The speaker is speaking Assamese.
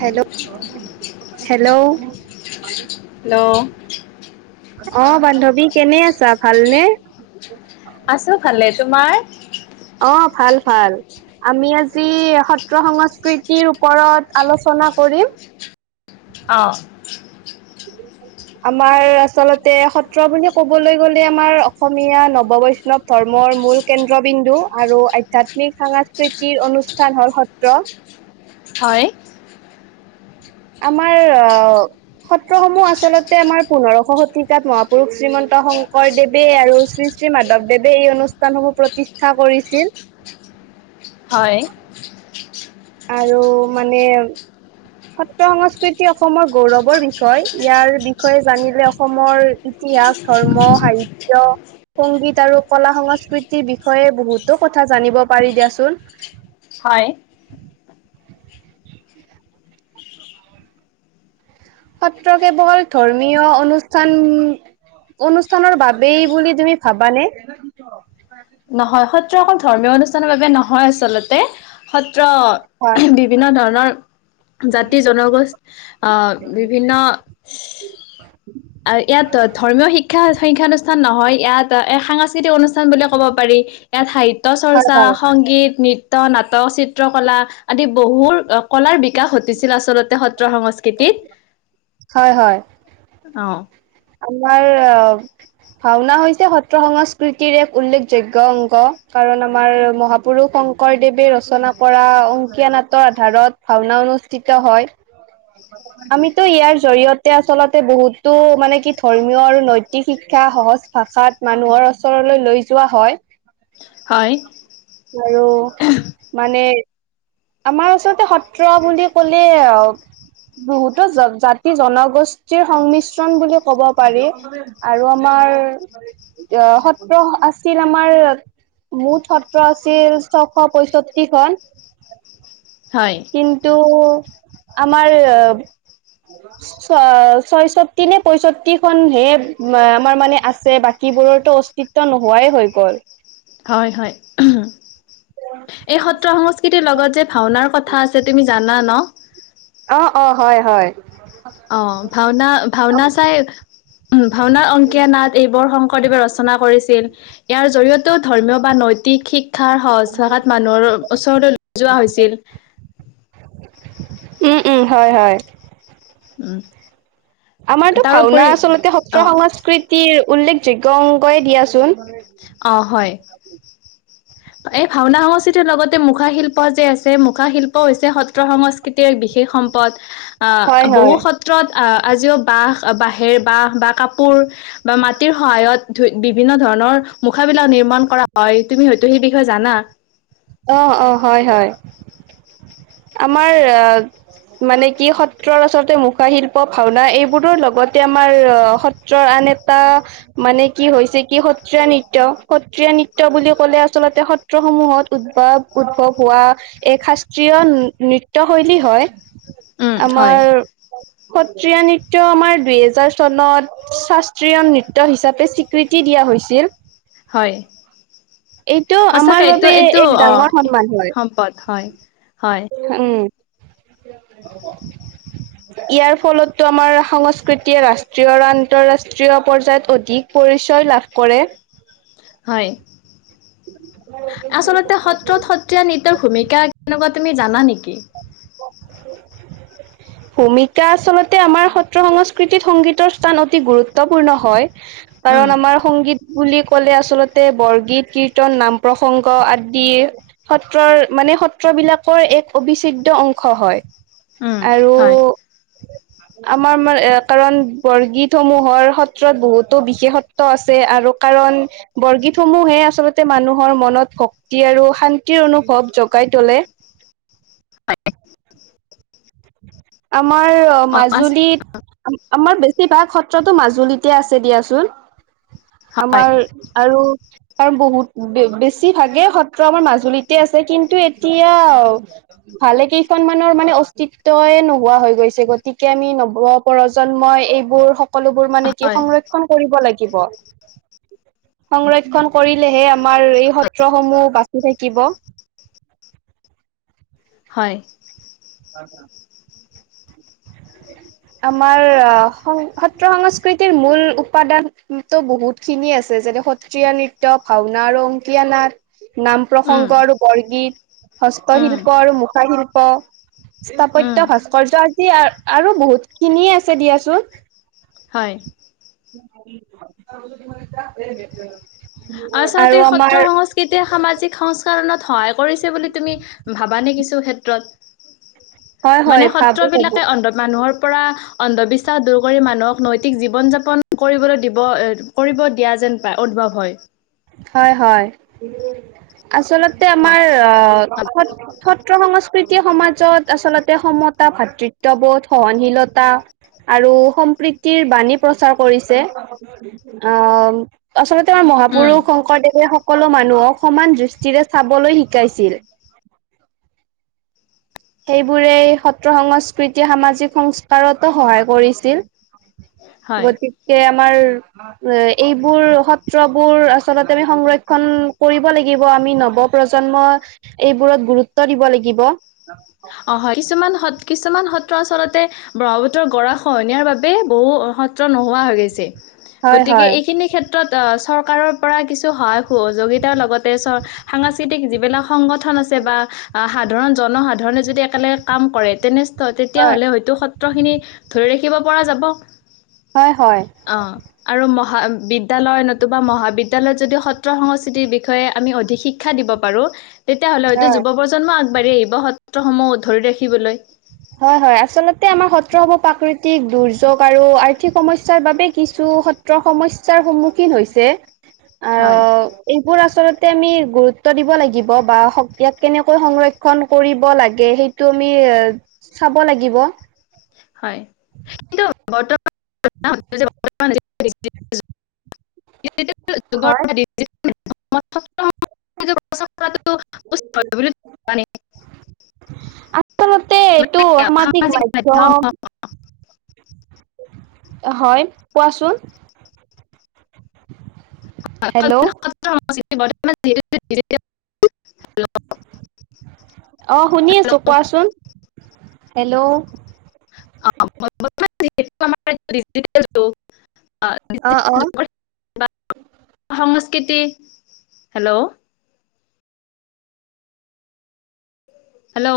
হেল্ল' হেল্ল' হেল্ল অ বান্ধৱী কেনে আছা ভালনে আছো ভালে তোমাৰ অ ভাল ভাল আমি আজি সত্ৰ সংস্কৃতিৰ ওপৰত আলোচনা কৰিম অ আমাৰ আচলতে সত্ৰ বুলি কবলৈ গ'লে আমাৰ অসমীয়া নৱ বৈষ্ণৱ ধৰ্ম ৰ মূল কেন্দ্ৰবিন্দু আৰু আধ্যাত্মিক সাংস্কৃতিৰ অনুষ্ঠান হল সত্ৰ হয় আমাৰ অ সত্ৰ সমূহ আচলতে আমাৰ পোন্ধৰশ শতিকাত মহাপুৰুষ শ্ৰীমন্ত শংকৰদেৱে আৰু শ্ৰী শ্ৰী মাধৱদেৱে এই অনুষ্ঠানসমূহ প্ৰতিষ্ঠা কৰিছিল হয় আৰু মানে সত্ৰ সংস্কৃতি অসমৰ গৌৰৱৰ বিষয় ইয়াৰ বিষয়ে জানিলে অসমৰ ইতিহাস ধৰ্ম সাহিত্য [unintelligible] সংগীত আৰু কলা সংস্কৃতিৰ বিষয়ে বহুতো কথা জানিব পাৰি দিয়াচোন হয় সত্ৰ কেৱল ধৰ্মীয় অনুষ্ঠান অনুষ্ঠানৰ বাবেই বুলি তুমি ভাবানে নহয় সত্ৰ অকল ধৰ্মীয় অনুষ্ঠানৰ বাবে নহয় আচলতে সত্ৰ হয় বিভিন্ন ধৰণৰ জাতি জনগোষ্ঠ আ বিভিন্ন আৰু ইয়াত ধৰ্মীয় শিক্ষা সংখ্যানুষ্ঠান নহয় ইয়াত এ সাংস্কৃতিক সাংস্কৃতিক অনুষ্ঠান বুলি ক'ব পাৰি ইয়াত সাহিত্য হয় চৰ্চা হয় সংগীত নৃত্য নাটক চিত্ৰ কলা আদি বহুত কলাৰ বিকাশ ঘটিছিল আচলতে সত্ৰ সংস্কৃতি দিন হয় হয় আমাৰ ভাওনা হৈছে সত্ৰ সংস্কৃতিৰ এক উল্লেখযোগ্য অংগ কাৰণ আমাৰ মহাপুৰুষ শংকৰদেৱে ৰচনা কৰা অংকীয়া নাটৰ আধাৰত ভাওনা অনুষ্ঠিত হয় আমিতো ইয়াৰ জৰিয়তে আচলতে বহুতো মানে কি ধৰ্মীয় আৰু নৈতিক শিক্ষা সহজ ভাষাত মানুহৰ ওচৰলৈ লৈ যোৱা হয় হয় আৰু মানে আমাৰ ওচলতে সত্ৰ বুলি ক'লে বহুতো জাতি জনগোষ্ঠীৰ সংমিশ্ৰণ বুলি ক'ব পাৰি আৰু আমাৰ আমাৰ সত্ৰ আছিল আমাৰ মুঠ সত্ৰ আছিল ছয়শ পয়ষষ্ঠিখন হয় কিন্তু আমাৰ ছ ছয়ষষ্ঠি নে পয়ষষ্ঠি খন হে আমাৰ মানে আছে বাকী বোৰৰটো অস্তিত্ব নোহোৱাই হৈ গ'ল হয় হয় এই সত্ৰ সংস্কৃতিৰ লগত যে ভাওনাৰ কথা কথা আছে তুমি জানা ন অ অ হয় হয় অ ভাওনা ভাওনা চাই উ ভাওনা অংকীয়া নাট এইবোৰ শংকৰদেৱে ৰচনা কৰিছিল ইয়াৰ জৰি়য়তেও ধৰ্মীয় বা নৈতিক শিক্ষাৰ সহজ ভাষাত মানুহৰ ওচৰলৈ যোৱা হৈছিল [inaudible] উম উম হয় হয় উম আমাৰতো ভাওনা তাৰোপৰি আচলতে অ সত্ৰ সংস্কৃতিৰ উল্লেখযোগ্য অংগয়ে দিয়াচোন অ হয় এই ভাওনা সংস্কৃতিৰ লগতে মুখা শিল্প যে আছে মুখা শিল্পও সত্ৰ সংস্কৃতিৰ এক বিশেষ সম্পদ হয়, আ হয়। বহুত সত্ৰত আ আজিও বাঁহ বাঁহেৰ বাঁহ বা কাপোৰ বা মাটিৰ সহায়ত ধ বিভিন্ন ধৰণৰ মুখাবিলাক নিৰ্মাণ কৰা হয় তুমি হয়তো সেই বিষয়ে জানা অ অ হয় হয় আমাৰ মানে কি সত্ৰৰ আচলতে মুখা শিল্প ভাওনা এইবোৰৰ লগত তে আমাৰ সত্ৰৰ আন এটা মানে কি হৈছে কি সত্ৰীয়া নৃত্য সত্ৰীয়া নৃত্য বুলি ক'লে আচলতে সত্ৰসমূহত উদ্ভৱ উদ্ভৱ হোৱা এক শাস্ত্ৰীয় নৃত্য শৈলী হয় উম হয় আমাৰ স সত্ৰীয়া নৃত্য আমাৰ দুহেজাৰ চনত শাস্ত্ৰীয় নৃত্য হিচাপে স্বীকৃতি দিয়া হৈছিল হয় [unintelligible] এইটো সঁচাকে আমাৰ এইটো বাবে এইটো এক অ ডাঙৰ সন্মান হয় সম্পদ হয় হয় উম। ইয়াৰ ফলতো আমাৰ সংস্কৃতিয়ে ৰাষ্ট্ৰীয় আৰু আন্তৰাষ্ট্ৰীয় পৰ্যায়ত অধিক পৰি। পৰিচয় লাভ কৰে। হয়। আচলতে সত্ৰত সত্ৰীয়া নৃত্যৰ ভূমিকা কেনেকুৱা তুমি। জানা নেকি। ভূমিকা আচলতে আমাৰ সত্ৰ সংস্কৃতিত সংগীতৰ স্থান অতি গুৰুত্বপূৰ্ণ হয়। উম কাৰণ আমাৰ সংগীত। বুলি ক'লে আচল্তে বৰগীত কীৰ্তন নাম প্ৰসংগ আদিৰ সত্ৰৰ মানে। সত্ৰবিলাকৰ এক অবিচ্ছেদ্য অংশ হয় উম আৰু। হয় আমাৰ এ কাৰণ বৰগীত সমূহৰ সত্ৰত বহুতো বিশেষত্ব আছে আৰু। কাৰণ বৰগীতসমূহে আচলতে মানুহৰ মনত শক্তি আৰু শান্তিৰ অনুভৱ জগাই। থকাই তলে। [inaudible] আমাৰ অ মাজুলীত। আমাৰ বেছিভাগ সত্ৰতো মাজুলীতে আছে দিয়াচোন। হয় আমাৰ আৰু। কাৰণ বহুত বেছি ভাগেই সত্ৰ আমাৰ মাজুলীতে আছে কিন্তু এতিয়া। ভালে কেইখনমানৰ মানে। অতিত্বয়ে নোহোৱা হৈ গৈছে গতিকে আমি নৱ প্ৰজন্মই এইবোৰ। [unintelligible] সকলোবোৰ মানে কি হয় সংৰক্ষণ কৰিব লাগিব সংৰক্ষণ কৰিলেহে। আমাৰ এই সত্ৰসমূহ বাচি থাকিব। হয়। অ আমাৰ সত্ৰ সংস্কৃতিৰ মূল উপাদান টো বহুত খিনি আছে। যেনে সত্ৰীয়া নৃত্য ভাওনা আৰু অংকীয়া নাট। নাম উম, প্ৰসংগ আৰু বৰগীত উম, হস্তশিল্প আৰু মুখাশিল্প। [unintelligible] উম, স্থাপত্যয় ভাস্কৰৰ্য আদি আৰু বহুত খিনিয়ে আছে দিয়াচোন। হয়। তমান ফে [unintelligible] আচলতে সত্ৰ সংস্কৃতিয়ে সামাজিক সংস্কৰণত সহায় কৰিছে বুলি তুমি ভাব। আনি কিছু হয় ক্ষেত্ৰত হয় মানে ভাবো ভাবো সত্ৰবিলাক মানুহৰ। [unintelligible] পৰা অন্ধবিশ্বাস দূৰ কৰি মানুহক নৈতিক জীৱন যাপন কৰিবলৈ দিব কৰিব দিয়া। যেন পায় উদ্ভৱ হয়। হয় হয়। আচলতে আমাৰ অ সত্ৰ সংস্কৃত। [unintelligible] প্ৰকৃতি সমাজত আচলতে সমতা ভাতৃত্ববোধ সহনশীলতা। আৰু সম্প্ৰীতিৰ বাণী প্ৰচাৰ কৰিছে অ আচলতে। আমাৰ উম। মহাপুৰুষ শংকৰদেৱে সকলো মানুহক সমান দৃষ্টিৰে চাবলৈ শিকাইছিল। সেইবোৰে সত্ৰ সংস্কৃতি সামাজিক সংস্কাৰতো সহায় কৰিছিল। হয়। গতিকে। আাৰ এইবোৰ সত্ৰবোৰ আচলতে আমি সংৰক্ষণ কৰিব লাগিব। আমি নৱপ্ৰজন্ম এইবোৰত গুৰুত্ব দিব লাগিব। অ হয় কিছুমান স। কিছুমান সত্ৰ আচল্ততে ব্ৰহ্মপুত্ৰৰ গৰা খহনীয়াৰ বাবে বহু সত্ৰ নোহোৱা হৈ গৈছে। হয় গতিকে হয় এইখিনি ক্ষেত্ৰত। ক্ষ্ৰত চৰকাৰৰ পৰা কিছু সহায় সহযোগিতাৰ লগতে সাংস্কৃতিক যিবিলাক সংগঠন। বা সাধাৰণ জনসাধাৰণে যদি একেলগে কাম কৰে তেনেস্থ হয় তেতিয়াহ'লে হয়ো স। ধ ৰাখ পৰা যাব হয় হয় অ। বিদ্যালয় নতুবা মহাবিদ্যালয়ত যদি সত্ৰ সংস্কৃতিৰ বিষয়ে আমি অধিক শিক্ষা দিব পাৰোঁ তেতিয়াহ'লে হয়তো হয়। যুৱ প্ৰজন্ম আগবাঢ়ি আহিব সত্ৰসমূহ ধৰি ৰাখিবলৈ হয় হয় আচলতে আমাৰ সত্ৰ হ'ব প্ৰাকৃতিক দুৰ্যোগ আৰু আৰ্থিক সমস্য়াৰ বাবে কিছু [inaudible] হয় চ আমি গুৰুত্ব দিব লাগিব বা কেনেকৈ সংৰক্ষণ কৰিব লাগে সেইটো চাব লাগিব। হয় কিন্তু [inaudible] বৰ্তমান হয়। [inaudible] [inaudible] আচলতে এইটো সামাজিক মাধ্ম [inaudible] হয় কোৱাচোন হেল্ল' [unintelligible] অ শুনি আছো কোৱাচোন। [unintelligible] অ', অ'। [unintelligible] Hello hello